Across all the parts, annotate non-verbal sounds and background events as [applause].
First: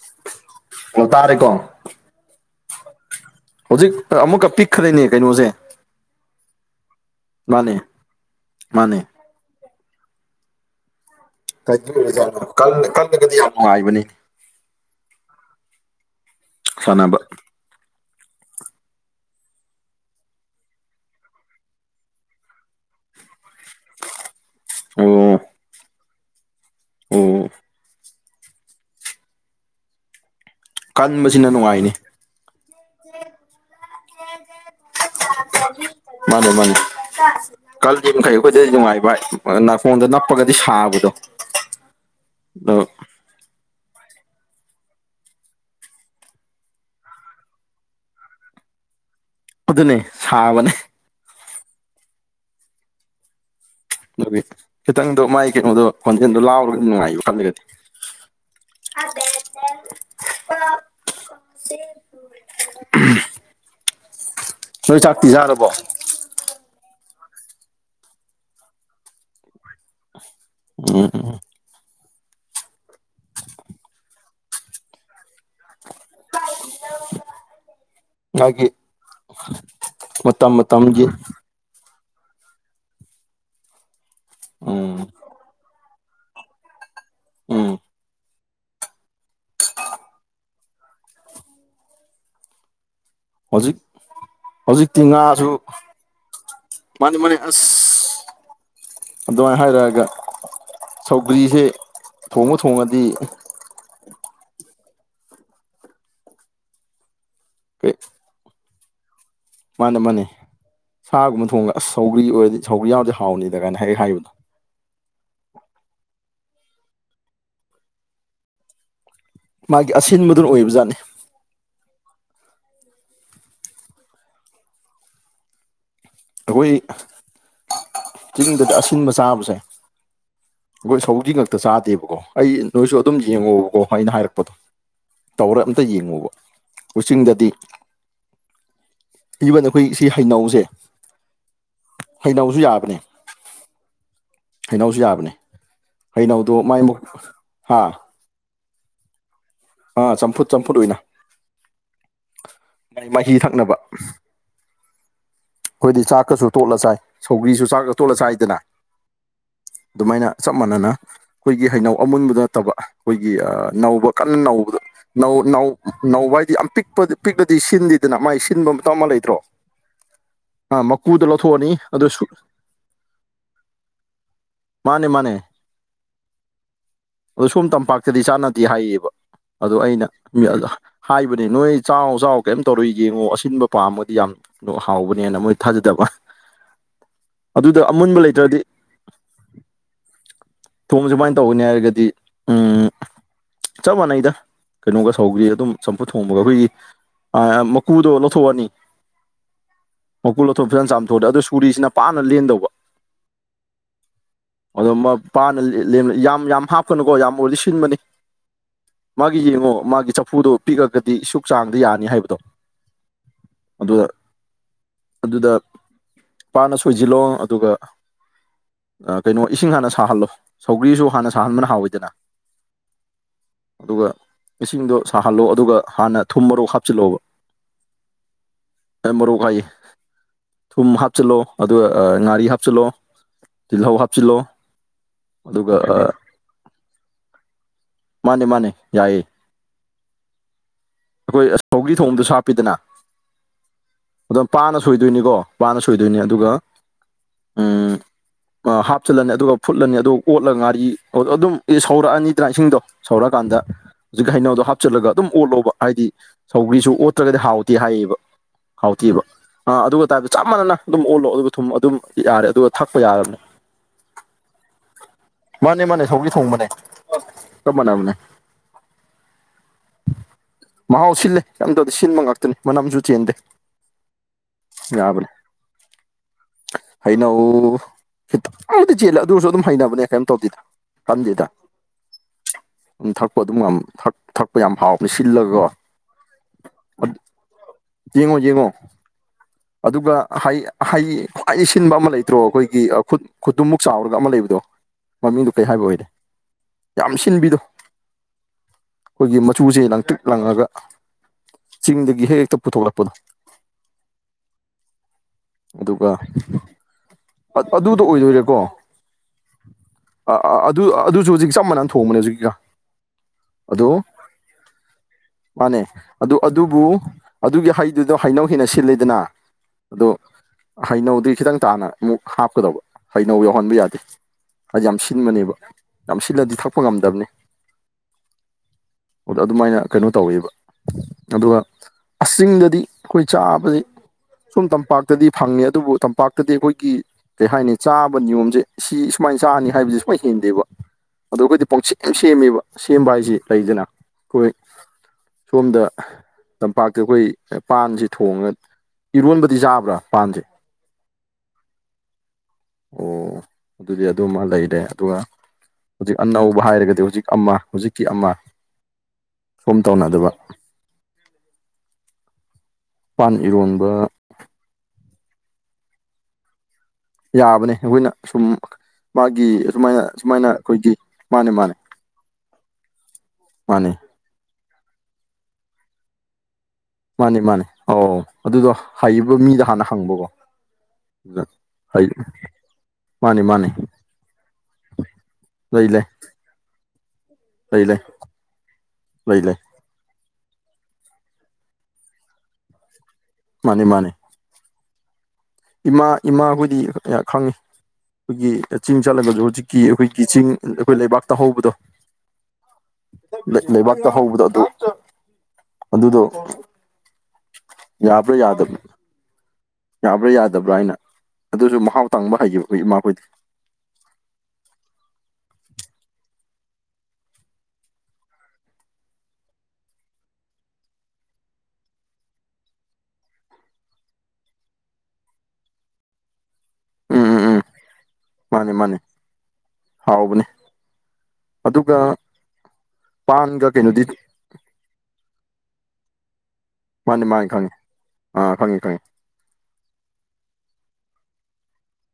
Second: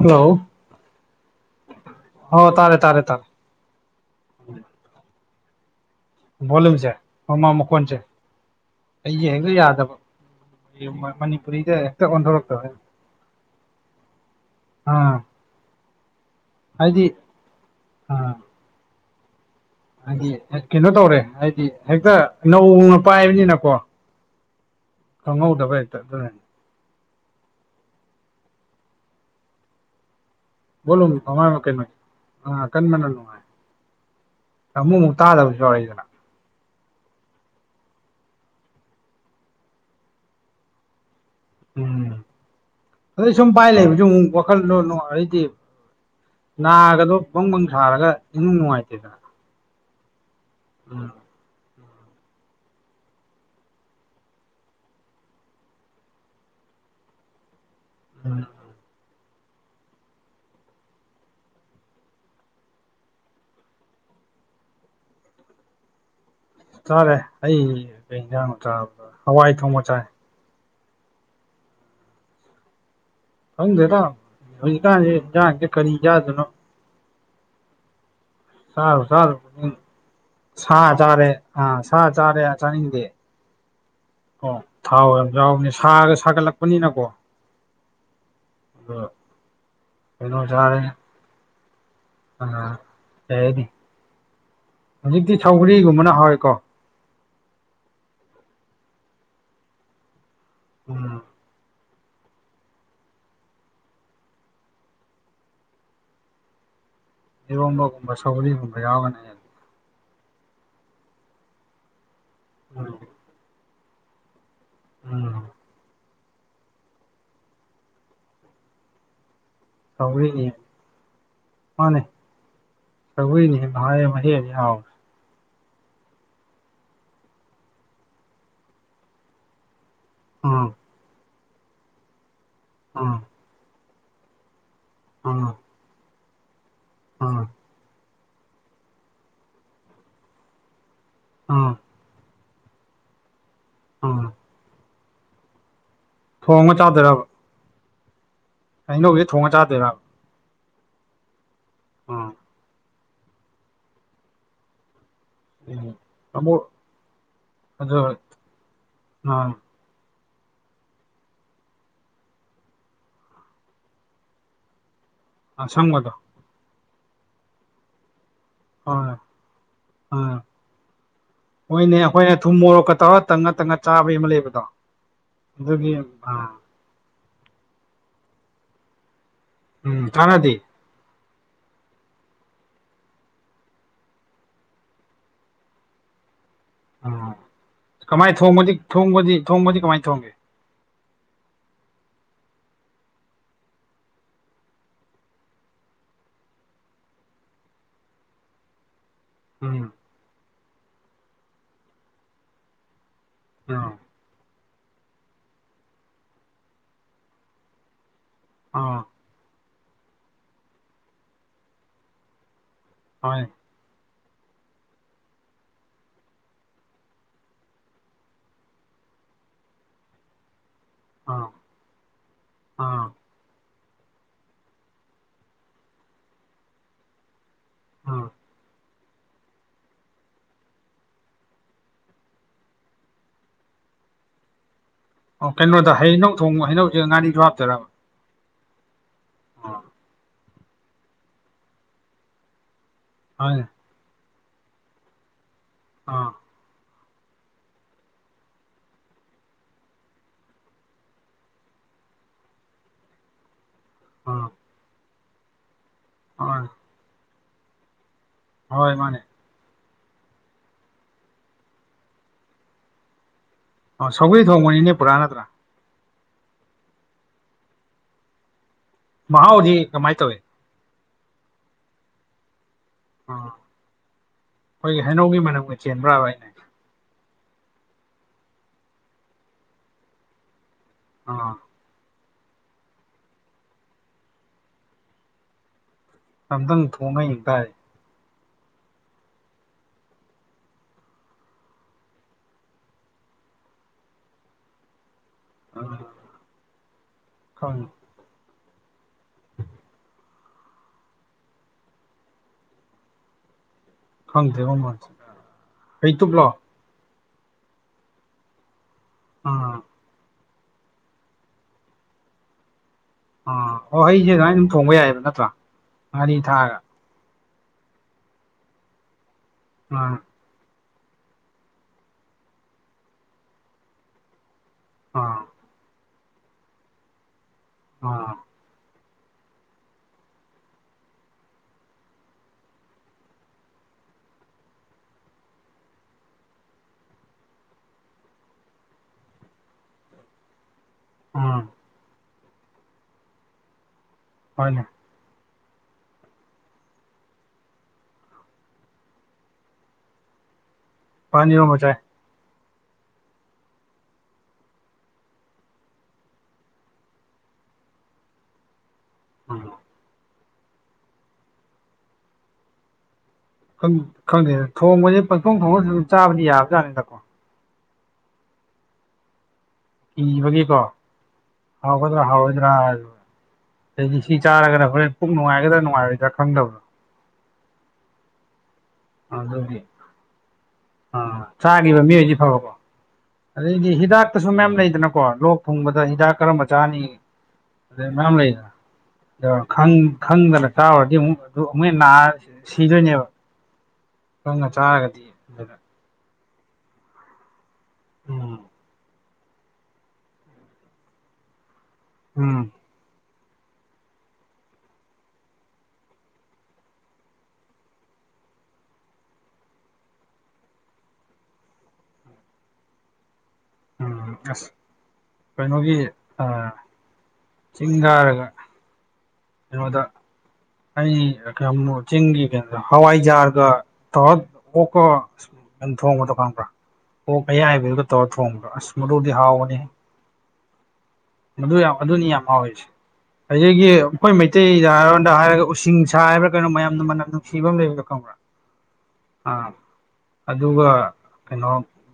Hello ꯑꯣ ꯇꯥꯔꯦꯀꯣ ꯑꯣ ꯇꯥꯔꯦ ꯇꯥꯔꯦ ꯇꯥꯔꯦ ꯍꯧꯖꯤꯛ ꯑꯃꯨꯛꯀ ꯄꯤꯛꯈ꯭ꯔꯦꯅꯦ ꯀꯩꯅꯣꯁꯦ ꯕꯣꯂꯨꯝꯁꯦ ꯑꯃꯥ ꯃꯥꯅꯦ ꯃꯈꯣꯟꯁꯦ ꯃꯥꯅꯦ ꯑꯩ ꯌꯦꯡꯉꯦ ꯍꯦꯛꯇ ꯌꯥꯗꯕ ꯃꯅꯤꯄꯨꯔꯤꯗ ꯀꯩꯒꯤ ꯍꯦꯛꯇ ꯑꯣꯏꯔꯖꯥꯠꯅꯣ ꯑꯣꯟꯊꯣꯔꯛꯇꯕꯩꯅꯤ ꯀꯜꯂ ꯀꯜꯂꯒꯗꯤ ꯌꯥꯝ ꯅꯨꯡꯉꯥꯏꯕꯅꯤ ꯑꯥ ꯍꯥꯏꯗꯤ ꯁꯥꯟꯅꯕ ꯑ ꯍꯥꯏꯗꯤ ꯀꯩꯅꯣ ꯇꯧꯔꯦ ꯍꯥꯏꯗꯤ ꯍꯦꯛꯇ ꯅꯧꯅ ꯄꯥꯏꯕꯅꯤꯅꯀꯣ ꯑꯣ ꯈꯪꯉꯧꯗꯕ ꯍꯦꯛꯇ ꯑꯗꯨꯅꯅꯤ ꯑꯣ [unintelligible] ꯂꯣ ꯀꯟꯕꯁꯤꯅ ꯐꯃꯥꯏ ꯋꯥ ꯅꯨꯡꯉꯥꯏꯅꯤ ꯀꯩꯅꯅ ꯑꯥ ꯀꯟꯕꯅ ꯅꯨꯡꯉꯥꯏ ꯊꯃꯨꯛꯃꯨꯛ ꯇꯥꯗꯕꯁꯨ ꯌꯥꯗꯅ ꯃꯥꯅꯤ ꯃꯥꯅꯤ ꯀꯜꯜꯂꯤ ꯃꯈꯩ ꯑꯩꯈꯣꯏꯗꯗꯤ ꯅꯨꯡꯉꯥꯏꯕ ꯅꯥꯐꯣꯟꯗ ꯅꯞꯄꯒꯗꯤ ꯁꯥꯕꯗꯣ ꯎꯝ ꯑ ꯑꯗꯩ ꯁꯨꯝ ꯄꯥꯏ ꯂꯩꯕꯁꯨ ꯑꯃꯨꯛ ꯋꯥꯈꯜꯗꯣ ꯅꯨꯡꯉꯥꯏꯔꯗꯤ ꯅꯥꯒꯗꯣ ꯕꯪ ꯁꯥꯔꯒ ꯏꯅꯨꯡ ꯅꯨꯡꯉꯥꯏꯇꯦꯗꯅ ꯑꯗꯨꯅꯦ ꯁꯥꯕꯅꯦ [unintelligible] ꯑꯗꯨꯒꯤ ꯈꯤꯇꯪꯗꯣ ꯃꯥꯒꯤ ꯀꯩꯅꯣꯗꯣ ꯈꯣꯟꯖꯦꯜꯗꯣ ꯂꯥꯎꯔꯒ ꯅꯨꯡꯉꯥꯏꯌꯦꯕ ꯀꯜꯂꯒꯗꯤ ꯎꯝ [unintelligible] [unintelligible] ꯅꯣꯏ ꯆꯥꯛꯇꯤ ꯆꯥꯔꯕꯣ ꯆꯥꯔꯦ ꯑꯩ ꯀꯩ ꯌꯦꯟꯖꯥꯡꯅꯣ ꯆꯥꯕꯗꯨ ꯍꯋꯥꯏ ꯊꯣꯡꯕ ꯆꯥꯏ [unintelligible] ꯈꯪꯗꯦꯗꯥ ꯍꯧꯖꯤꯛꯀꯥꯟꯁꯦ ꯌꯦꯟꯖꯥꯡꯁꯦ ꯀꯔꯤ ꯆꯥꯗꯣꯅꯣ ꯃꯥꯒꯤ ꯆꯥꯔꯨ ꯆꯥꯔꯨ ꯃꯇꯝ ꯁꯥ ꯃꯇꯝꯒꯤ ꯆꯥꯔꯦ ꯑꯥ ꯁꯥ ꯆꯥꯔꯦ ꯆꯥꯅꯤꯡꯗꯦ ꯑꯣ ꯎꯝ ꯊꯥꯎ ꯌꯥꯝ ꯌꯥꯎꯕꯅꯦ ꯁꯥꯒ ꯁꯥꯒꯠꯂꯛꯄꯅꯤꯅꯀꯣ ꯎꯝ ꯀꯩꯅꯣ ꯆꯔꯦ ꯑ ꯀꯩꯍꯥꯏꯅꯤ ꯍꯧꯖꯤꯛ ꯍꯧꯖꯤꯛꯇꯤ ꯁꯧꯒ꯭ꯔꯤꯒꯨꯝꯕꯅ ꯍꯧꯋꯦꯀꯣ ꯃꯥꯅꯤ ꯃꯥꯅꯤ ꯑꯁ ꯑꯗꯨꯃꯥꯏꯅ ꯍꯥꯏꯔꯛꯑꯒ ꯎꯝ ꯁꯧꯒ꯭ꯔꯤꯁꯦ ꯊꯣꯡꯉ ꯊꯣꯡꯉꯗꯤ ꯏꯔꯣꯡꯕꯒꯨꯝꯕ ꯁꯧꯒꯂꯤꯒꯨꯝꯕ ꯌꯥꯎꯒꯅꯤ ꯃꯅ ꯃꯥꯅꯦ ꯁꯥꯒꯨꯝꯕ ꯊꯣꯡꯉꯒ ꯑꯁ ꯁꯧꯒ꯭ꯔꯤ ꯑꯣꯏꯔꯗꯤ ꯁꯧꯒ꯭ꯔꯤ ꯎꯝ ꯌꯥꯎꯗꯤ ꯍꯥꯎꯅꯤꯗ ꯀꯥꯏꯅ ꯍꯥꯏꯔ ꯍꯥꯏꯕꯗꯣ ꯎꯝ ꯃꯥꯒꯤ ꯁꯧꯒ꯭ꯔꯤꯅ ꯑꯁꯤꯟꯕꯗꯨꯅ ꯍꯦꯟꯅ ꯑꯣꯏꯕꯖꯥꯠꯅꯤ ꯃꯥꯅꯦ ꯁꯒꯣꯏꯅꯤ ꯍꯦ ꯍꯥꯏ ꯃꯍꯤ ꯑꯃ ꯌꯥꯎ꯭ꯔꯦ ꯑꯩꯈꯣꯏ ꯆꯤꯡꯗꯗꯤ ꯑꯁꯤꯟꯕ ꯆꯥꯕꯁꯦ ꯑꯣ ꯑꯩꯈꯣꯏ ꯁꯧꯖꯤ ꯉꯛꯇ ꯆꯥꯗꯦꯕꯀꯣ ꯑꯩ ꯅꯣꯏꯁꯨ ꯑꯗꯨꯝ ꯎꯝ ꯌꯦꯡꯉꯣꯕꯀꯣ ꯑꯩꯅ ꯍꯥꯏꯔꯛꯄꯗꯣ ꯎꯝ ꯇꯧꯔ ꯑꯇ ꯌꯦꯡꯉꯨꯕ ꯎꯝ ꯎꯆꯆꯤꯡꯗꯗꯤ ꯏꯚꯟ ꯑꯩꯈꯣꯏ ꯁꯤ ꯍꯩꯅꯧꯁꯦ ꯎꯝ ꯍꯩꯅꯧꯁꯨ ꯌꯥꯕꯅꯦ ꯎꯝ ꯍꯩꯅꯧꯁꯨ ꯌꯥꯕꯅꯦ ꯍꯩꯅꯧꯗꯣ ꯊꯣꯡꯉ ꯃꯥꯏꯃꯨꯛ ꯍꯥ ꯍꯩꯅꯧꯖꯦ ꯊꯣꯡꯉ ꯆꯥꯗꯣꯏꯔꯣ ꯑꯥ ꯆꯝꯐꯨꯠ ꯆꯝꯐꯨꯠ ꯑꯣꯏꯅ ꯎꯝ ꯃꯍꯤ ꯊꯛꯅꯕ ꯑꯩꯈꯣꯏꯗꯤ ꯆꯥꯛꯀꯁꯨ ꯑꯃꯨꯛ ꯇꯣꯠꯂ ꯁꯥꯏ ꯁꯧꯒ꯭ꯔꯤꯁꯨ ꯆꯥꯛꯀ ꯑꯗꯨ ꯇꯣꯠꯂ ꯁꯥꯏꯗꯅ ꯑꯥ ꯑꯗꯨꯃꯥꯏꯅ ꯆꯞ ꯃꯥꯟꯅꯅ ꯑꯩꯈꯣꯏꯒꯤ ꯍꯩꯅꯧ ꯑꯃꯨꯟꯕ ꯅꯠꯇꯕ ꯑꯩꯈꯣꯏꯒꯤ ꯅꯧꯕ ꯀꯟꯅ ꯅꯧꯕꯗ ꯑꯁꯪꯕꯗꯣ ꯅꯧꯕ ꯍꯥꯏꯗꯤ ꯌꯥꯝ ꯄꯤꯛꯄ ꯄꯤꯛꯂꯗꯤ ꯁꯤꯟꯗꯦꯗꯅ ꯃꯥꯏ ꯁꯤꯟꯕ ꯃꯇꯝ ꯑꯃ ꯂꯩꯇ꯭ꯔꯣ ꯎꯝ ꯑꯥ ꯃꯀꯨꯗ ꯂꯧꯊꯣꯛꯑꯅꯤ ꯍꯣꯏꯅꯦ ꯑꯗꯨ ꯁꯨ ꯑꯩꯈꯣꯏꯅ ꯊꯨꯝ ꯃꯣꯔꯣꯛꯀ ꯇꯧꯔ ꯇꯪꯉ ꯇꯪꯉ ꯆꯥꯕꯩ ꯑꯃ ꯂꯩꯕꯗꯣ ꯃꯥꯅꯦ ꯃꯥꯅꯦ ꯑꯗꯨꯒꯤ ꯑ ꯑꯗꯣ ꯁꯣꯝ ꯇꯝꯄꯥꯛꯇꯗꯤ ꯆꯥꯟꯅꯗꯦ ꯍꯥꯏꯌꯦꯕ ꯑꯗ ꯎꯝ ꯑꯩꯅ ꯆꯥꯟꯅꯗꯦ ꯍꯥꯏꯕꯅꯤ ꯅꯣꯏ ꯆꯥꯎ ꯆꯥꯎ ꯀꯩꯝ ꯇꯧꯔꯏ ꯌꯦꯡꯉꯣ ꯑꯁꯤꯟꯕ ꯄꯥꯝꯃꯗꯤ ꯌꯥꯝ ꯍꯥꯎꯕ ꯅꯦꯅ ꯃꯣꯏ ꯊꯥꯖꯗꯕ ꯎꯝ ꯑꯗꯨꯗ ꯑꯃꯨꯟꯕ ꯀꯃꯥꯏ ꯂꯩꯇ꯭ꯔꯗꯤ ꯊ ꯊꯣꯡꯕꯗꯤ ꯀꯃꯥꯏꯅ ꯊꯣꯡꯒꯦ ꯊꯣꯡꯕ ꯁꯨꯃꯥꯏꯅ ꯇꯧꯒꯅꯤ ꯍꯥꯏꯔꯒꯗꯤ ꯎ ꯆꯞ ꯃꯥꯟꯅꯩꯗ ꯀꯩꯅꯣꯒ ꯁꯧꯈ꯭ꯔꯤ ꯑꯗꯨꯝ ꯆꯝꯐꯨꯠ ꯊꯣꯡꯕꯒ ꯑꯩꯈꯣꯏꯒꯤ ꯃꯀꯨꯗꯣ ꯂꯧꯊꯣꯛꯑꯅꯤ ꯎꯝ ꯃꯀꯨ ꯂꯧꯊꯣꯛꯑ ꯐꯖꯅ ꯆꯥꯝꯊꯣꯛꯑꯅꯤ ꯑꯗꯨꯣ ꯁꯨꯔꯤꯁꯤꯅ ꯄꯥꯅ ꯂꯦꯟꯗꯧꯕ ꯑ ꯄꯥꯅ ꯌꯥꯝ ꯌꯥꯝ ꯍꯥꯞꯀꯅꯨꯀꯣ ꯌꯥꯝ ꯑꯣꯏꯔꯗꯤ ꯁꯤꯟꯕꯅꯤ ꯑꯣ ꯃꯥꯒꯤ ꯌꯦꯡꯉꯣ ꯃꯥꯒꯤ ꯆꯐꯨꯗꯣ ꯄꯤꯛꯑꯒꯗꯤ ꯁꯨꯛ ꯆꯥꯡꯗ ꯌꯥꯅꯤ ꯍꯥꯏꯕꯗꯣ ꯍꯣꯏ ꯑꯗꯨ ꯑꯗꯨꯗ ꯄꯥꯅ ꯁꯣꯏꯖꯤꯜꯂꯣ ꯑꯗꯨꯒ ꯀꯩꯅꯣ ꯏꯁꯤꯡ ꯍꯥꯟꯅ ꯁꯥꯍꯜꯂꯣ ꯁꯧꯒ꯭ꯔꯤꯁꯨ ꯍꯥꯟꯅ ꯑꯥ ꯁꯥꯍꯟꯕꯅ ꯍꯥꯎꯋꯤꯗꯅ ꯑꯥ ꯑꯗꯨꯒ ꯏꯁꯤꯡꯗꯣ ꯁꯥꯍꯜꯂꯣ ꯑꯗꯨꯒ ꯍꯥꯟꯅ ꯊꯨꯝ ꯃꯔꯣꯛ ꯍꯥꯞꯆꯤꯜꯂꯛꯑꯣꯕ ꯎꯝ ꯃꯔꯣꯛ ꯀꯥꯏ ꯊꯨꯝ ꯍꯥꯞꯆꯤꯜꯂꯣ ꯑꯗꯨꯒ ꯉꯥꯔꯤ ꯍꯥꯞꯆꯤꯜꯂꯣ ꯇꯤꯜꯍꯧ ꯍꯥꯞꯆꯤꯜꯂꯣ ꯑꯣ ꯑꯗꯨꯒ ꯀꯩꯅꯣꯗ ꯍꯩꯅꯧ ꯊꯣꯡ ꯍꯩꯅꯧꯁꯦ ꯉꯥꯔꯤꯁꯨꯣ ꯍꯥꯞꯇꯔꯕ ꯃꯥꯅꯦ ꯃꯥꯅꯦ ꯌꯥꯏꯌꯦ ꯑꯥ ꯑꯩꯈꯣꯏ ꯑꯧꯔꯤ ꯊꯣꯡꯗꯁꯨ ꯍꯥꯞꯄꯤꯗꯅ [unintelligible] ꯑꯗꯨꯝ ꯄꯥꯅ ꯁꯣꯏꯗꯣꯏꯅꯤꯀꯣ ꯄꯥꯅ ꯁꯣꯏꯗꯣꯏꯅꯤ ꯑꯥ ꯑꯗꯨꯒ ꯎꯝ [inaudible] ꯍꯥꯞꯆꯤꯜꯂꯅꯤ ꯑꯗꯨꯒ ꯐꯨꯠꯂꯅꯤ ꯑꯗꯨ ꯑꯣꯠꯂ ꯉꯥꯔꯤ ꯑꯗꯨꯝ ꯁꯧꯔꯛꯑꯅꯤꯗꯅ ꯏꯁꯤꯡꯗꯣ ꯁꯧꯔꯀꯥꯟꯗ ꯍꯧꯖꯤꯛ ꯑꯥ ꯍꯩꯅꯧꯗꯣ ꯍꯥꯞꯆꯤꯜꯂꯒ ꯑꯗꯨꯝ ꯑꯣꯠꯂꯣꯕ ꯍꯥꯏꯗꯤ ꯍꯣꯏ ꯁꯧꯒ꯭ꯔꯤꯁꯨ ꯑꯣꯠꯇ꯭ꯔꯒꯗꯤ ꯍꯥꯎꯇꯦ ꯍꯥꯏꯌꯦꯕ ꯍꯣꯏ ꯃꯥꯅꯦ ꯍꯥꯎꯇꯦꯕ ꯑ ꯑꯗꯨꯒ ꯇꯥꯏꯞꯇ ꯆꯞ ꯃꯥꯟꯅꯅ ꯑꯗꯨꯝ ꯑꯣꯜꯂꯣ ꯑꯗꯨꯒ ꯊꯨꯝ ꯑꯗꯨꯝ ꯌꯥꯔꯦ ꯑꯗꯨꯒ ꯊꯛꯄ ꯌꯥꯔꯕꯅꯤ ꯑꯣ ꯁꯧꯒ꯭ꯔꯤ ꯊꯣꯡꯕꯅꯤꯅꯦ ꯄꯨꯔꯥ ꯅꯠꯇ꯭ꯔꯥ ꯃꯥꯅꯦ ꯃꯥꯅꯦ ꯁꯧꯒꯤ ꯊꯣꯡꯕꯅꯦ ꯆꯞ ꯃꯥꯟꯅꯕꯅꯦ ꯃꯍꯥꯎ ꯍꯧꯖꯤ ꯀꯃꯥꯏ ꯇꯧꯋꯦ ꯃꯍꯥꯎ ꯁꯤꯜꯂꯦ ꯀꯝꯗꯧꯗ ꯁꯤꯟꯕ ꯉꯥꯛꯇꯅꯤ ꯃꯅꯝꯁꯨ ꯆꯦꯟꯗꯦ ꯑꯝ ꯑꯩꯈꯣꯏꯒꯤ ꯌꯥꯕꯅꯦ ꯍꯩꯅꯧꯒꯤ ꯃꯅꯝꯒ ꯆꯦꯟꯕ꯭ꯔꯥꯕ ꯑꯅꯦ ꯍꯩꯅꯧ ꯈꯤꯇꯪ ꯑꯃꯗꯤꯗꯤ ꯆꯦꯜꯂꯦ ꯑꯗꯨ ꯑꯣꯏꯔꯁꯨ ꯑꯗꯨꯝ ꯍꯩꯅꯕꯅꯦ ꯀꯔꯤꯝ ꯇꯧꯗꯦꯗ ꯈꯟꯗꯦꯗ ꯑꯥ ꯑꯗꯨꯝ ꯊꯛꯄ ꯑꯗꯨꯝ ꯊꯛꯄ ꯌꯥꯝ ꯍꯥꯎꯕꯅꯦ ꯁꯤꯜꯂꯒ ꯑꯝꯇꯪ ꯊꯣꯛꯣꯡꯅꯩꯌꯦꯚꯥꯏ ꯌꯦꯡꯉꯣ ꯌꯦꯡꯉꯣ ꯑꯗꯨꯒ ꯈ꯭ꯋꯥꯏ ꯁꯤꯟꯕ ꯑꯃ ꯂꯩꯇ꯭ꯔꯣ ꯑꯩꯈꯣꯏꯒꯤ ꯈꯨꯠ ꯈꯨꯠꯇꯨꯃꯨꯛ ꯆꯥꯎꯔꯒ ꯑꯃ ꯂꯩꯕꯗꯣ ꯃꯃꯤꯡꯗꯨꯣ ꯀꯔꯤ ꯍꯥꯏꯕ ꯑꯣꯏꯔꯦ ꯌꯥꯝ ꯁꯤꯟꯕꯤꯗꯣ ꯈꯪ ꯑꯩꯈꯣꯏꯒꯤ ꯃꯆꯨꯁꯦ ꯂꯪꯇ꯭ꯤꯔꯤꯛ ꯂꯪꯉꯑꯒ ꯆꯤꯡꯗꯒꯤ ꯍꯦꯛ ꯍꯦꯛꯇ ꯄꯨꯊꯣꯛꯂꯛꯄꯗꯣ ꯈꯪꯗꯦ ꯋꯥꯃꯁ ꯑꯗꯨꯒ ꯑꯗꯨꯗ ꯑꯣꯏꯗꯣꯏꯔꯦꯀꯣ [inaudible] ꯑ ꯑꯥ ꯑꯗꯨ ꯑꯗꯨꯁꯨ ꯍꯧꯖꯤꯛ ꯆꯞ ꯃꯥꯟꯅꯅ ꯊꯣꯡꯕꯅꯦ ꯍꯧꯖꯤꯛꯒ ꯑꯥ ꯑꯣ ꯍꯩꯁꯦ ꯑꯗꯨꯃꯥꯏꯅ ꯑꯗꯨꯝ ꯊꯣꯡꯕ ꯌꯥꯏꯑꯕ ꯅꯠꯇ꯭ꯔꯥ ꯃꯥꯅꯦ ꯉꯥꯔꯤ ꯑꯗꯨ ꯊꯥꯛꯑꯒ ꯑꯗꯨꯕꯨ ꯑꯗꯨꯒꯤ ꯍꯩꯗꯨꯗꯣ ꯍꯩꯅꯧ ꯍꯦꯟꯅ ꯁꯤꯜꯂꯤꯗꯅ ꯑꯗꯣ ꯑꯥ ꯍꯩꯅꯧꯗꯤ ꯈꯤꯇꯪ ꯇꯥꯅ ꯑꯃꯨꯛ ꯍꯥꯞꯀꯗꯧꯕ ꯍꯩꯅꯧ ꯌꯧꯍꯟꯕ ꯌꯥꯗꯦ ꯑꯩ ꯌꯥꯝ ꯑꯥ ꯁꯤꯟꯕꯅꯦꯕ ꯌꯥꯝ ꯁꯤꯜꯂꯗꯤ ꯊꯛꯄ ꯉꯝꯗꯕꯅꯤ ꯑꯥ ꯑꯣꯗ ꯑꯗꯨꯃꯥꯏꯅ ꯀꯩꯅꯣ ꯇꯧꯋꯦꯕ ꯑꯗꯨꯒ ꯑꯗꯗꯤ ꯑꯩꯈꯣꯏ ꯆꯥꯕꯗꯤ ꯁꯣꯝ ꯇꯝꯄꯥꯛ ꯇꯗꯤ ꯐꯪꯉꯦ ꯑꯗꯨꯕꯨ ꯇꯝꯄꯥꯛꯇꯗꯤ ꯑꯩꯈꯣꯏꯒꯤ ꯀꯩ ꯍꯥꯏꯅꯤ ꯆꯥꯕ ꯅꯤꯌꯣꯝꯁꯦ ꯁꯤ ꯁꯨꯃꯥꯏꯅ ꯆꯥꯅꯤ ꯍꯥꯏꯕꯁꯦ ꯁꯨꯃꯥꯏꯅ ꯍꯦꯟꯗꯦꯕ ꯑꯗꯨ ꯎꯝ ꯑꯩꯈꯣꯏꯗꯤ ꯄꯪꯆꯦ ꯁꯦꯝꯃꯦꯕ ꯁꯦꯝꯕ ꯍꯥꯏꯁꯤ ꯂꯩꯗꯅ ꯑꯩꯈꯣꯏ ꯍꯣꯏꯅꯦ ꯁꯣꯝꯗ ꯇꯝꯄꯥꯛꯇ ꯑꯩꯈꯣꯏ ꯄꯥꯟꯁꯤꯦ ꯊꯣꯡꯉꯒ ꯏꯔꯣꯟꯕꯗꯤ ꯆꯥꯕ꯭ꯔꯥ [unintelligible] ꯄꯥꯟ ꯏꯔꯣꯟꯕ ꯃꯆꯥꯥꯏ ꯑꯣ ꯑꯗꯨꯗꯤ ꯑꯗꯨꯃ ꯂꯩꯔꯦ ꯑꯗꯨꯒ ꯍꯧꯖꯤꯛ ꯑꯅꯧꯕ ꯍꯥꯏꯔꯒꯗꯤ ꯍꯧꯖꯤꯛ ꯑꯃ ꯍꯧꯖꯤꯛꯀꯤ ꯑꯃ ꯎꯝ ꯁꯣꯝ ꯇꯧꯅꯗꯕ ꯄꯥꯟ ꯏꯔꯣꯟꯕ ꯈꯪꯗꯦꯗ ꯊꯣꯡꯕꯁꯦ ꯄꯪꯊꯣꯡ ꯈꯣꯡꯕꯁꯨ ꯑꯗꯨꯝ ꯆꯥꯕꯗꯤ ꯌꯥꯕꯖꯥꯠꯅꯤꯗꯀꯣ ꯌꯥꯕꯅꯦ ꯑꯩꯈꯣꯏꯅ ꯁꯨꯝ ꯃꯥꯒꯤ ꯑꯁꯨꯃꯥꯏꯅ ꯁꯨꯃꯥꯏꯅ ꯏꯕꯒꯤꯀꯣ ꯑꯩꯈꯣꯏꯒꯤ ꯃꯥꯅꯦ ꯃꯥꯅꯦ ꯍꯥꯎꯒꯗ꯭ꯔꯥ ꯃꯥꯅꯦ ꯍꯥꯎꯔꯣꯏꯗ꯭ꯔꯥꯗꯤ ꯁꯤ ꯆꯥꯔꯒꯗ ꯍꯣꯔꯦꯟ ꯄꯨꯡ ꯅꯨꯡꯉꯥꯏꯒꯗꯥ ꯅꯨꯡꯉꯥꯏꯔꯣꯏꯗꯥ ꯈꯪꯗꯕ꯭ꯔꯣ ꯃꯥꯅꯦ ꯃꯥꯅꯦ ꯑꯧ ꯑꯗꯨꯗꯣ ꯍꯥꯏꯕ ꯃꯤꯗ ꯍꯥꯟꯅ ꯍꯪꯕꯀꯣ ꯑ ꯑꯗꯨꯗ ꯆꯥꯈꯤꯕ ꯍꯩ ꯃꯤꯁꯤ ꯐꯕꯀꯣ ꯃꯥꯅꯤ ꯃꯥꯅꯤ ꯑꯗꯩꯗꯤ ꯍꯤꯗꯥꯛꯇꯁꯨ ꯃꯌꯥꯝ ꯂꯩꯗꯅꯀꯣ ꯂꯣꯛ ꯂꯩ ꯂꯩ ꯊꯨꯡꯕꯗ ꯍꯤꯗꯥꯛ ꯀꯔꯝꯕ ꯆꯥꯅꯤ ꯂꯩ ꯂꯩ ꯑꯗꯨ ꯃꯝ ꯂꯩ ꯂꯩꯗ ꯂꯩ ꯈꯪꯗꯅ ꯆꯥꯎꯔꯗꯤ ꯑꯃꯨꯛ ꯑꯗꯨ ꯑꯃꯨꯛ ꯅꯥꯔ ꯁꯤꯗꯣꯏꯅꯦꯕ ꯃꯥꯅꯤ ꯃꯥꯅꯤ ꯈꯪꯅ ꯆꯥꯔꯒꯗꯤ ꯑꯗꯨ ꯏꯃꯥ ꯏꯃꯥ ꯕꯨꯗꯤ ꯈꯪꯉꯤ ꯎꯝ ꯑꯩꯈꯣꯏꯒꯤ ꯆꯤꯡ ꯆꯠꯂꯒꯖꯨ ꯍꯧꯖꯤꯛ ꯀꯤ ꯑꯩꯈꯣꯏꯒꯤ ꯆꯤꯡ ꯑꯩꯈꯣꯏ ꯂꯩꯕꯥꯛꯇ ꯍꯧꯕꯗꯣ ꯎꯝ ꯂꯩꯕꯥꯛꯇ ꯍꯧꯕꯗꯣ ꯑꯗꯨ ꯑꯗꯨꯗꯣ ꯌꯥꯕ꯭ꯔ ꯌꯥꯗ ꯌꯥꯕ꯭ꯔꯥ ꯌꯥꯗꯕ꯭ꯔꯥ ꯍꯥꯏꯅ ꯑꯗꯨꯁꯨ ꯃꯍꯥꯎ ꯇꯪꯕ ꯍꯩꯈꯤꯕ ꯑꯩꯈꯣꯏ ꯏꯃꯥꯈꯣꯏꯗꯤ꯫ ꯎꯝ ꯑꯁ ꯀꯩꯅꯣꯒꯤ ꯑꯩ ꯆꯤꯡ ꯀꯥꯔꯒ [unintelligible] ꯑꯩ ꯈꯪꯕꯨ ꯆꯤꯡꯒꯤ ꯀꯩꯅꯣ ꯍꯋꯥꯏꯖꯥꯔꯒ ꯇꯧꯔ ꯑꯣꯛꯀ ꯁꯟ ꯊꯣꯡꯕ ꯗꯨ ꯈꯪꯕ꯭ꯔ ꯎꯝ ꯑꯣꯛ ꯎꯝ ꯎꯝ ꯑꯌꯥꯏꯕꯒꯥ ꯇꯧꯔꯥ ꯃꯥꯅꯦ ꯃꯥꯅꯦ ꯊꯣꯡꯕꯗꯣꯃꯗꯨꯗꯤ ꯍꯥꯎꯕꯅꯤ꯫ ꯍꯥꯎꯕꯅꯦ ꯃꯗꯨ ꯌꯥꯝ ꯑꯗꯨꯒ ꯑꯗꯨꯅꯤ ꯌꯥꯝ ꯍꯥꯎꯔꯤꯁꯦ ꯄꯥꯟꯒ ꯑꯗꯒꯤ ꯀꯩꯅꯣꯗꯤ ꯑꯩꯈꯣꯏ ꯃꯩꯇꯩ ꯇꯩꯗ ꯍꯥꯏꯔꯣꯟꯗ ꯍꯥꯏꯔꯒ ꯎꯁꯤꯡꯁ ꯍꯥꯏꯕ꯭ꯔꯥ ꯀꯩꯅꯣ ꯃꯌꯥꯝꯅ ꯃꯥꯅꯦ ꯃꯅꯝ ꯃꯥꯅꯦ ꯅꯨꯡꯁꯤꯕ ꯈꯪꯉꯦ ꯑꯃ ꯂꯩꯕꯗꯣ ꯈꯪꯕ꯭ꯔꯥ? ꯑꯥ ꯈꯪꯉꯦ ꯈꯪꯉꯦ ꯑꯥ ꯑꯗꯨꯒ ꯀꯩꯅꯣ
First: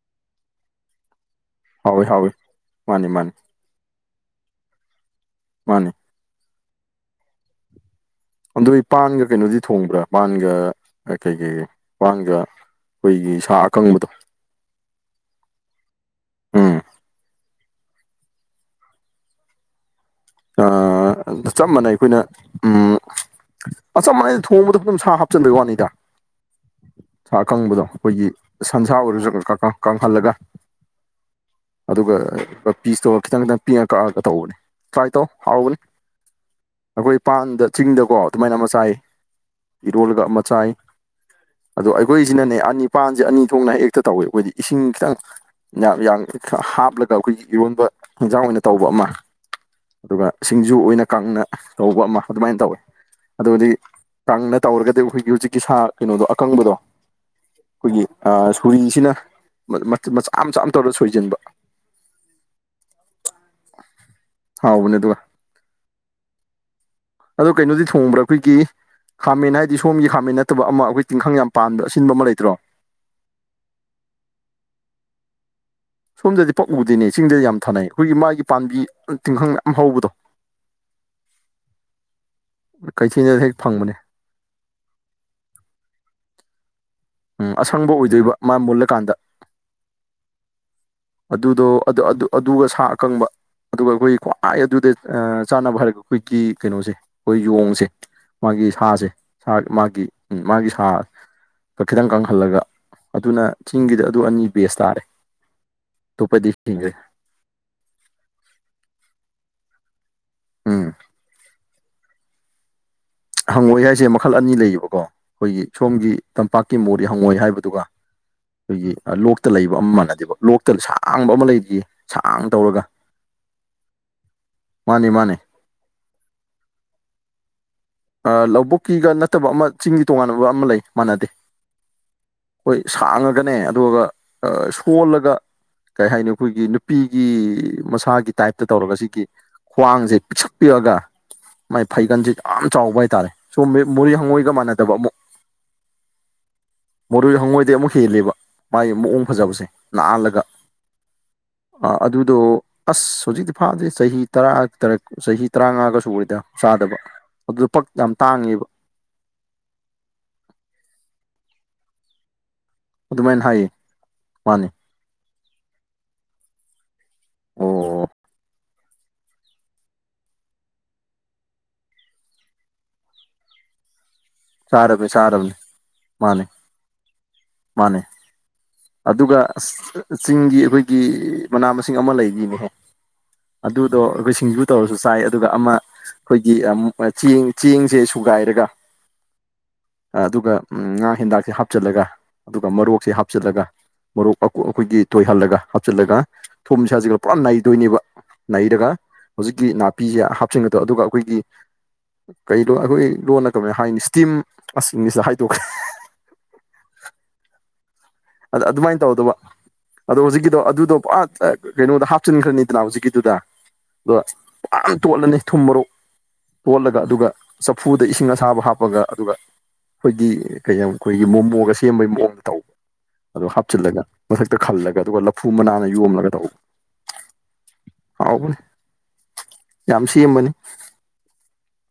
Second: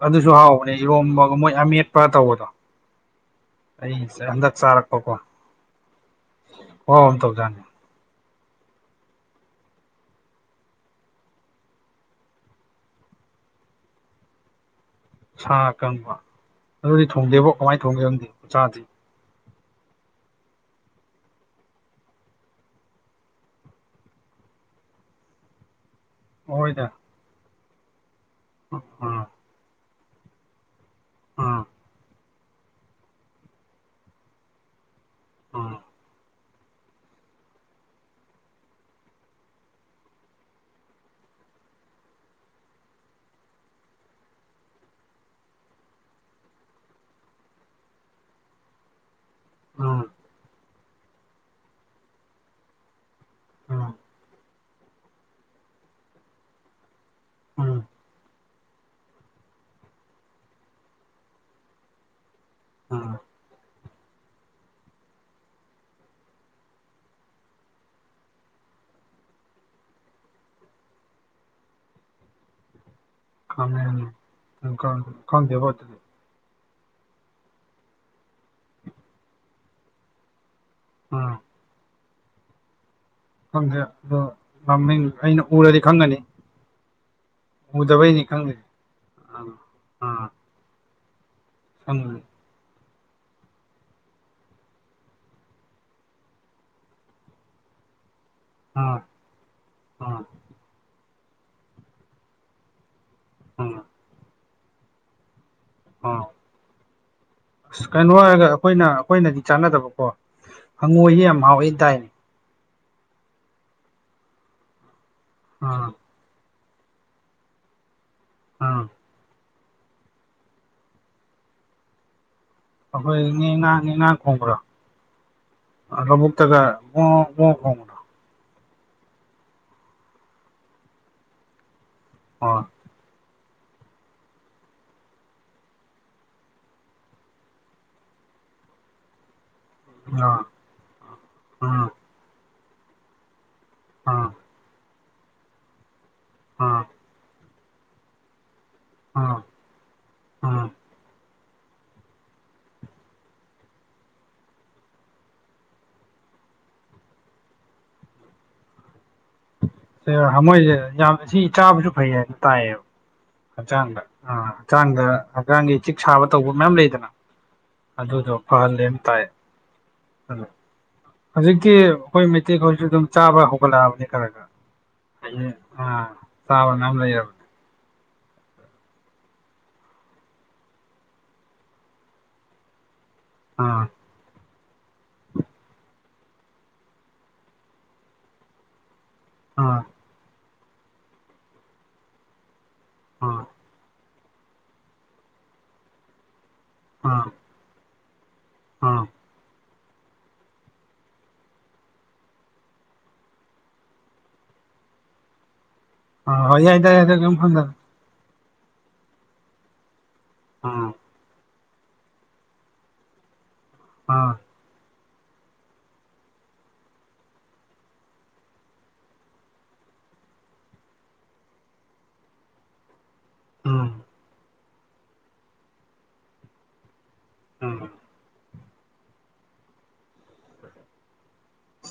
ꯑꯗꯨꯁꯨ ꯍꯥꯎꯕꯅꯦ ꯏꯔꯣꯝꯕꯒ ꯃꯣꯏ ꯍꯥꯎꯋꯦ ꯑꯃꯦꯠꯄꯥ ꯍꯥꯎꯋꯦ ꯇꯧꯕꯗꯣ ꯃꯥꯅꯤ ꯃꯥꯅꯤ ꯑꯩ ꯍꯟꯗꯛ ꯆꯥꯔꯛꯄꯀꯣ ꯃꯥꯅꯦ ꯈꯨꯍꯥꯎ ꯑꯝ ꯇꯧꯖꯥꯠꯅꯤ꯫ ꯑꯗꯨ ꯄꯥꯟꯒ ꯀꯩꯅꯣꯗꯤ ꯊꯣꯡꯕ꯭ꯔꯥ ꯄꯥꯟꯒ ꯀꯩ ꯀꯩ ꯄꯥꯟꯒ ꯑꯩꯈꯣꯏꯒꯤ ꯁꯥ ꯑꯀꯪꯕꯗꯣ ꯁꯥ ꯑꯀꯪꯕ ꯎꯝ ꯑꯗꯨꯗꯤ ꯊꯣꯡꯗꯦꯕꯣ ꯀꯃꯥꯏꯅ ꯊꯣꯡꯒꯦ ꯈꯪꯗꯦ ꯆꯥꯗ꯭ꯔꯤ꯫ ꯑꯥ ꯆꯞ ꯃꯥꯟꯅꯩ ꯑꯩꯈꯣꯏꯅ ꯎꯝ ꯑ ꯆꯞ ꯃꯥꯟꯅꯩꯗ ꯊꯣꯡꯕꯗ ꯑꯗꯨꯝ ꯁꯥ ꯍꯥꯞꯆꯤꯟꯕꯒꯤ ꯋꯥꯅꯤꯗ꯫ ꯍꯣꯏꯗ ꯑꯀꯪꯕꯗꯣ ꯑꯩꯈꯣꯏꯒꯤ ꯁꯟꯁꯥ ꯑꯥ ꯑꯣꯏꯔꯁꯨ ꯀꯪꯍꯜꯂꯒ ꯑꯥ ꯑꯗꯨꯒ ꯄꯤꯁꯇꯣ ꯈꯤꯇꯪ- ꯈꯤꯇꯪ ꯄꯤꯉ ꯀꯛꯑꯒ ꯇꯧꯕꯅꯦ꯫ ꯇ꯭ꯔꯥꯏ ꯇꯧ ꯑꯥ ꯍꯥꯎꯕꯅꯤ ꯫ ꯑꯈꯣꯏ ꯄꯥꯟꯗ ꯆꯤꯡꯗꯀꯣ ꯑꯗꯨꯃꯥꯏꯅ ꯑꯃ ꯆꯥꯏ ꯏꯔꯣꯜꯂꯒ ꯑꯃ ꯆꯥꯏ꯫ ꯑꯗꯣ ꯑꯩꯈꯣꯏꯁꯤꯅꯅꯦ ꯑꯅꯤꯄꯥꯟꯁꯦ ꯑꯅꯤ ꯊꯣꯛꯅ ꯍꯦꯛꯇ ꯇꯧꯏ ꯑꯩꯈꯣꯏꯗꯤ ꯏꯁꯤꯡ ꯈꯤꯇꯪ ꯌꯥꯝ ꯌꯥꯝ ꯍꯥꯞꯂꯒ ꯑꯩꯈꯣꯏꯒꯤ ꯏꯔꯣꯟꯕ ꯍꯤꯟꯖꯥꯡ ꯑꯣꯏꯅ ꯇꯧꯕ ꯑꯃ ꯑꯥ ꯑꯗꯨꯒ ꯁꯤꯡꯖꯨ ꯑꯣꯏꯅ ꯀꯪꯅ ꯇꯧꯕ ꯑꯃ ꯑꯗꯨꯃꯥꯏꯅ ꯇꯧꯋꯦ ꯑꯗꯨꯗꯤ ꯑꯥ ꯀꯪꯅ ꯇꯧꯔꯒꯗꯤ ꯑꯩꯈꯣꯏꯒꯤ ꯍꯧꯖꯤꯛꯀꯤ ꯁꯥ ꯀꯩꯅꯣꯗꯣ ꯑꯀꯪꯕꯗꯣ ꯎꯝ꯫ ꯑꯩꯈꯣꯏꯒꯤ ꯑ ꯁꯨꯔꯤꯁꯤꯅ ꯃꯆꯥ ꯃꯆꯥ ꯇꯧꯔꯒ ꯁꯣꯏꯖꯤꯟꯕ ꯎꯝ ꯍꯥꯎ ꯕꯅꯦ ꯑꯗꯨꯒ ꯑꯗꯣ ꯀꯩꯅꯣꯗꯤ ꯊꯣꯡꯕ꯭ꯔꯥ ꯑꯩꯈꯣꯏꯒꯤ ꯈꯥꯃꯦꯟ ꯍꯥꯏꯗꯤ ꯁꯣꯝꯒꯤ ꯈꯥꯃꯦꯟ ꯅꯠꯇꯕ ꯑꯃ ꯑꯩꯈꯣꯏ ꯇꯤꯡꯈꯪ ꯌꯥꯝ ꯄꯥꯟꯕ ꯑꯁꯤꯟꯕ ꯑꯃ ꯂꯩꯇ꯭ꯔꯣ ꯈꯥꯃꯦꯟ ꯇꯤꯡꯈꯪ ꯈꯪꯗꯦꯕꯣ ꯑꯗꯨꯗꯤ꯫ ꯁꯣꯝꯗꯗꯤ ꯄꯛꯎꯗꯤꯅꯦ ꯏ ꯆꯤꯡꯗꯗꯤ ꯌꯥꯝ ꯊꯥꯅꯩ ꯑꯩꯈꯣꯏꯒꯤ ꯃꯥꯒꯤ ꯄꯥꯝꯕꯤ ꯇꯤꯡꯈꯪꯌꯥꯝ ꯍꯧꯕꯗꯣ ꯑꯥ ꯀꯩꯁꯨ [unintelligible] ꯈꯪꯗ꯭ꯔꯦ ꯑꯗꯣ ꯃꯃꯤꯡ ꯑꯩꯅ ꯎꯔꯗꯤ ꯈꯪꯒꯅꯤ꯫ ꯎꯝ ꯑꯁꯪꯕ ꯎꯗꯕꯩꯅꯤ ꯑꯣꯏꯗꯣꯏꯕ ꯈꯪꯗꯦ꯫ ꯃꯥ ꯃꯨꯜꯂꯀꯥꯟꯗ ꯑꯗꯨꯗꯣ ꯑꯗꯨ ꯈꯪꯉꯦ ꯑꯗꯨ ꯑꯗꯨꯒ ꯁꯥ ꯑꯀꯪꯕ ꯑꯗꯨꯒ ꯑꯩꯈꯣꯏ ꯈ꯭ꯋꯥꯏ ꯑꯗꯨꯗ ꯆꯥꯅꯕ ꯍꯥꯏꯔꯒ ꯑꯩꯈꯣꯏꯒꯤ ꯀꯩꯅꯣꯁꯦ ꯑꯩꯈꯣꯏ ꯌꯣꯡꯖꯦ ꯃꯥꯒꯤ ꯑꯥ ꯁꯥꯁꯦ ꯁꯥ ꯃꯥꯒꯤ ꯑꯥ ꯃꯥꯒꯤ ꯁꯥꯗ ꯈꯤꯇꯪ ꯀꯪꯍꯜꯂꯒ ꯑꯗꯨꯅ ꯑꯥ ꯆꯤꯡꯒꯤꯗ ꯑꯗꯨ ꯑꯅꯤ ꯕꯦꯁ ꯇꯥꯔꯦ꯫ ꯑꯥ ꯇꯣꯞꯄꯗꯤ ꯀꯔꯤ ꯂꯩ꯫ ꯑꯁ ꯀꯩꯅꯣ ꯍꯥꯏꯔꯒ ꯑꯩꯈꯣꯏꯅ ꯑꯩꯈꯣꯏꯅꯗꯤ ꯆꯥꯟꯅꯗꯕꯀꯣ ꯎꯝ ꯍꯪꯉꯣꯏꯖꯤ ꯌꯥꯝ ꯍꯥꯎꯋꯦ ꯇꯥꯏꯅꯦ꯫ ꯍꯪꯉꯣꯏ ꯍꯥꯏꯁꯦ ꯃꯈꯜ ꯑꯅꯤ ꯂꯩꯌꯦꯕꯀꯣ ꯑꯩꯈꯣꯏꯒꯤ ꯑꯥ ꯁꯣꯝꯒꯤ ꯇꯝꯄꯥꯛꯀꯤ ꯃꯣꯔꯤ ꯍꯪꯉꯣꯏ ꯍꯥꯏꯕꯗꯨꯒ ꯑꯥ ꯑꯩꯈꯣꯏꯒꯤ ꯂꯣꯛꯇ ꯂꯩꯕ ꯑꯃ ꯃꯥꯟꯅꯗꯦꯕ ꯂꯣꯛꯇ ꯁꯥꯡꯕ ꯑꯃ ꯂꯩꯔꯤꯌꯦ ꯁꯥꯡ ꯇꯧꯔꯒ ꯑꯈꯣꯏ ꯅꯦ ꯉꯥ ꯅꯦ ꯉꯥ ꯈꯣꯡꯕ꯭ꯔꯣ? ꯃꯥꯅꯦ ꯃꯥꯅꯦ ꯑ ꯂꯕꯨꯛꯇꯒ ꯒꯣ ꯒꯣ ꯈꯣꯡꯕꯗꯣ꯫ ꯂꯧꯕꯨꯛꯀꯤꯒ ꯅꯠꯇꯕ ꯑꯃ ꯆꯤꯡꯒꯤ ꯇꯣꯉꯥꯟꯕ ꯑꯃ ꯂꯩ ꯃꯥꯟꯅꯗꯦ꯫ ꯑꯣ ꯑꯩꯈꯣꯏ ꯁꯥꯡꯉꯒꯅꯦ ꯑꯗꯨꯒ ꯁꯣꯜꯂꯒ ꯀꯩ ꯍꯥꯏꯅꯤ ꯑꯩꯈꯣꯏꯒꯤ ꯅꯨꯄꯤꯒꯤ ꯃꯁꯥꯒꯤ ꯇꯥꯏꯞꯇ ꯇꯧꯔꯒ ꯁꯤꯒꯤ ꯈ꯭ꯋꯥꯡꯁꯦ ꯑꯥ ꯑꯥ ꯄꯤꯛꯁꯛ ꯄꯤꯛꯑꯒ ꯃꯥꯏ ꯐꯩꯒꯟꯁꯦ ꯌꯥꯝ ꯆꯥꯎꯕ ꯍꯥꯏꯇꯥꯔꯦ꯫ ꯁꯣꯝ ꯃꯣꯔꯦ ꯑꯥ ꯍꯪꯉꯣꯏꯒ ꯃꯥꯟꯅꯗꯕ ꯑꯃꯨꯛ ꯑꯥ ꯃꯣꯔꯦ ꯍꯉꯣꯏꯗꯩ ꯑꯃꯨꯛ ꯍꯦꯜꯂꯦꯕ ꯃꯥꯒꯤ ꯃꯑꯣꯡ ꯑꯥ ꯑꯥ ꯐꯖꯕꯁꯦ ꯅꯥꯍꯜꯂꯒ꯫ ꯥ ꯑꯗꯨꯗꯣ ꯑꯁ ꯍꯧꯖꯤꯛꯇꯤ ꯐꯥꯗ꯭ꯦ ꯆꯍꯤ ꯇꯔꯥ ꯇꯔꯦꯠ ꯆꯍꯤ ꯇꯔꯥꯃꯉꯥꯒꯁꯨ ꯑꯣꯏꯗ ꯆꯥꯗꯕ ꯑꯗꯨꯗ ꯄꯥꯛ ꯌꯥꯝ ꯇꯥꯡꯉꯦꯕ꯫ ꯍꯉꯣꯏꯁꯦ ꯌꯥꯝ ꯁꯤ ꯆꯥꯕꯁꯨ ꯐꯩ ꯍꯥꯏꯅ ꯇꯥꯏꯌꯦꯕ꯫ ꯑꯗꯨꯃꯥꯏꯅ ꯍꯥꯏꯌꯦ ꯍꯛꯆꯥꯡꯗ ꯑ ꯃꯥꯅꯦ ꯍꯛꯆꯥꯡꯗ ꯍꯛꯆꯥꯡꯒꯤ ꯆꯤꯛ ꯁꯥꯕ ꯇꯧꯕ ꯃꯌꯥꯝ ꯂꯩꯗꯅ ꯑꯣ ꯑꯣ꯫ ꯑꯗꯨꯗꯣ ꯐꯍꯜꯂꯦꯅ ꯇꯥꯏ꯫ ꯍꯧꯖꯤꯛꯇꯤ ꯑꯩꯈꯣꯏ ꯃꯩꯇꯩ ꯈꯣꯏꯖꯨ ꯑꯗꯨꯝ ꯆꯥꯕ ꯍꯧꯒꯠꯂꯛꯑꯕꯅꯤ ꯈꯔ ꯈꯔ ꯆꯥꯔꯕꯅꯤ ꯐꯩꯅꯦ ꯆꯥꯔꯕꯅꯤ ꯑ ꯃꯥꯅꯦ ꯆꯥꯕ ꯃꯌꯥꯝ ꯂꯩꯔ ꯃꯥꯅꯦ꯫ ꯑꯗꯨꯒ ꯆꯤꯡꯒꯤ ꯑꯩꯈꯣꯏꯒꯤ ꯃꯅꯥ ꯃꯁꯤꯡ ꯑꯃ ꯂꯩꯔꯤꯅꯦꯍꯦ ꯑꯥ ꯑꯗꯨꯗꯣ ꯑꯩꯈꯣꯏ ꯁꯤꯡꯖꯨ ꯇꯧꯔꯁꯨ ꯆꯥꯏ ꯑꯗꯨꯒ ꯑꯃ ꯑꯩꯈꯣꯏꯒꯤ ꯑ ꯆꯦꯡ ꯆꯦꯡꯁꯦ ꯁꯨꯒꯥꯏꯔꯒ ꯑ ꯑꯗꯨꯒ ꯉꯥ ꯍꯤꯟꯗꯥꯛꯁꯦ ꯍꯥꯞꯆꯤꯜꯂꯒ ꯑꯗꯨꯒ ꯃꯣꯔꯣꯛꯁꯦ ꯑꯥ ꯍꯥꯞꯆꯤꯜꯂꯒ ꯃꯔꯣꯛ ꯃꯀꯨ ꯑꯩꯈꯣꯏꯒꯤ ꯇꯣꯏꯍꯜꯂꯒ ꯍꯥꯞꯆꯤꯜꯂꯒ ꯊꯨꯝꯖꯦ ꯍꯥꯞꯆꯤꯜꯂꯒ ꯑꯥ ꯄꯨꯔꯥ ꯅꯩꯗꯣꯏꯅꯦꯕ꯫ ꯅꯩꯔꯒ ꯑꯥ ꯍꯧꯖꯤꯛꯀꯤ ꯅꯥꯄꯤꯖꯦ ꯍꯥꯞꯆꯤꯟꯒꯗ ꯑꯗꯨꯒ ꯑꯩꯈꯣꯏꯒꯤ ꯀꯩꯗꯣ ꯑꯩꯈꯣꯏ ꯂꯣꯟꯅ ꯀꯃꯥꯏꯅ ꯍꯥꯏꯅꯤ ꯏꯁꯇꯤꯝ ꯑꯁꯤ ꯏꯪꯂꯤꯁꯇ ꯍꯥꯏꯗꯣꯛꯈ꯭ꯔꯦ [unintelligible] ꯑꯣ ꯍ ꯌꯥꯗꯗ ꯀꯝ ꯈꯪꯗꯦ ꯑꯗ ꯑꯗꯨꯃꯥꯏꯅ ꯇꯧꯗꯕ ꯑꯗꯣ ꯍꯧꯖꯤꯛꯀꯤꯗꯣ ꯑꯥ ꯑꯗꯨꯗꯣ ꯄꯨꯥ ꯀꯩꯅꯣꯗ ꯍꯥꯞꯆꯤꯟꯈ꯭ꯔꯅꯤꯗꯅ ꯍꯧꯖꯤꯛꯀꯤꯗꯨꯗ ꯑꯗꯣ ꯑꯥ ꯌꯥꯝ ꯇꯣꯠꯂꯅꯤ ꯊꯨꯝ ꯃꯔꯣꯛ ꯑꯣꯣꯜꯂꯒ ꯑꯗꯨꯒ ꯆꯐꯨꯗ ꯏꯁꯤꯡ ꯑꯁꯥꯕ ꯍꯥꯞꯄꯒ ꯑꯗꯨꯒ ꯑꯩꯈꯣꯏꯒꯤ ꯀꯩ ꯑꯩꯈꯣꯏꯒꯤ ꯃꯣꯃꯣꯒ ꯁꯦꯝꯕꯒꯤ ꯃꯣꯝ ꯇꯧ ꯑꯗꯨ ꯎꯝ ꯍꯥꯞꯆꯤꯜꯂꯒ ꯃꯊꯛꯇ ꯈꯜꯂꯒ ꯑꯗꯨꯒ ꯂꯐꯨ ꯃꯅꯥꯟꯅ ꯌꯣꯝꯂꯒ ꯇꯧꯕ ꯎꯝ ꯍꯥꯎꯕꯅꯦ ꯌꯥꯝ ꯁꯦꯝꯕꯅꯤ꯫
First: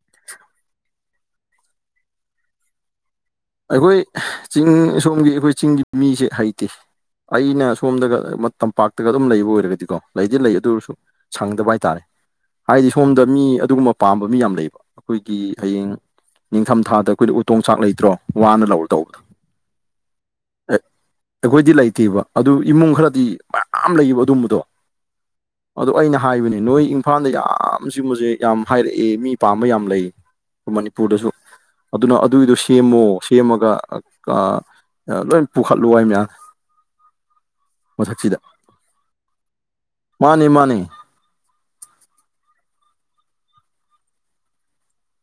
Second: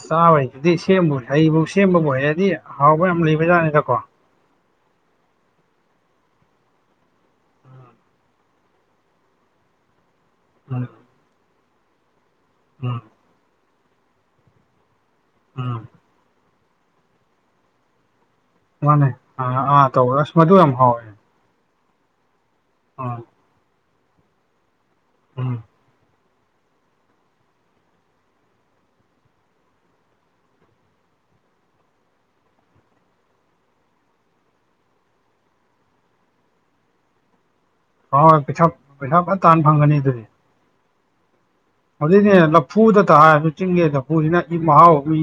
ꯆꯥꯕꯩꯁꯤꯗꯤ ꯁꯦꯝꯕꯨ ꯍꯩꯕꯨ ꯁꯦꯝꯕꯕꯨ ꯍꯩꯔꯗꯤ ꯑꯍꯥꯎꯕ ꯌꯥꯝ ꯂꯩꯕꯖꯥꯠꯅꯤꯗꯀꯣ꯫ ꯑꯩꯈꯣꯏ ꯆꯤꯡ ꯁꯣꯝꯒꯤ ꯑꯩꯈꯣꯏ ꯆꯤꯡꯒꯤ ꯃꯤꯁꯦ ꯍꯩꯇꯦ꯫ ꯑꯩꯅ ꯁꯣꯝꯗꯒ ꯇꯝꯄꯥꯛꯇꯒ ꯑꯗꯨꯝ ꯂꯩꯕ ꯑꯣꯏꯔꯒꯗꯤꯀꯣ ꯂꯩꯗꯤ ꯂꯩ ꯎꯝ ꯑꯗꯨꯁꯨ ꯁꯪꯗꯕ ꯍꯥꯏꯇꯥꯔꯦ ꯍꯥꯏꯗꯤ ꯎꯝ ꯁꯣꯝꯗ ꯃꯤ ꯑꯗꯨꯒꯨꯝꯕ ꯄꯥꯝꯕ ꯃꯤ ꯌꯥꯝ ꯂꯩꯕ꯫ ꯑꯩꯈꯣꯏꯒꯤ ꯎꯝ ꯍꯌꯦꯡ ꯅꯤꯡꯊꯝꯊꯥꯗ ꯑꯩꯈꯣꯏꯗ ꯎꯇꯣꯡ ꯆꯥꯛ ꯂꯩꯇ꯭ꯔꯣ꯫ ꯋꯥꯅ ꯂꯧꯔ ꯃꯥꯅꯦ ꯇꯧꯕꯗꯣ ꯑꯥ ꯑꯥ ꯇꯧꯋ ꯑꯁ ꯃꯗꯨ ꯌꯥꯝ ꯍꯥꯎꯋꯦ ꯑꯩꯈꯣꯏꯗꯤ ꯂꯩꯇꯦꯕ ꯑꯗꯨ ꯏꯃꯨꯡ ꯑꯥ ꯈꯔꯗꯤ ꯃꯌꯥꯝ ꯂꯩꯌꯦꯕ ꯑꯗꯨꯝꯕꯗꯣ ꯎꯝ ꯑꯗꯣ ꯑꯩꯅ ꯍꯥꯏꯕꯅꯦ ꯅꯣꯏ ꯏꯝꯐꯥꯜꯗ ꯌꯥꯝ ꯆꯤꯒꯨꯝꯕꯁꯦ ꯌꯥꯝ ꯍꯥꯏꯔꯛꯑꯦ ꯃꯤ ꯄꯥꯝꯕ ꯌꯥꯝ ꯂꯩ ꯃꯅꯤꯄꯨꯔꯗꯁꯨ ꯑꯗꯨꯅ ꯑꯗꯨꯏꯗꯣ ꯁꯦꯝꯃꯣ ꯁꯦꯝꯃꯒ ꯂꯣꯏ ꯄꯨꯈꯠꯂꯨ ꯍꯥꯏ ꯃꯌꯥꯝ ꯍ ꯃꯊꯛꯁꯤꯗ ꯍꯣꯏ ꯄꯩꯁꯥ ꯄꯩꯁꯥ ꯐꯖ ꯇꯥꯟ ꯐꯪꯒꯅꯤ ꯑꯗꯨꯗꯤ ꯃꯥꯅꯤ ꯃꯥꯅꯤ ꯑꯗꯨꯅꯦ ꯂꯐꯨꯗ ꯇ ꯍꯥꯏꯔꯁꯨ ꯆꯤꯡꯒꯦ ꯂꯐꯨꯁꯤꯅ ꯏ ꯃꯍꯥꯎ ꯃꯤ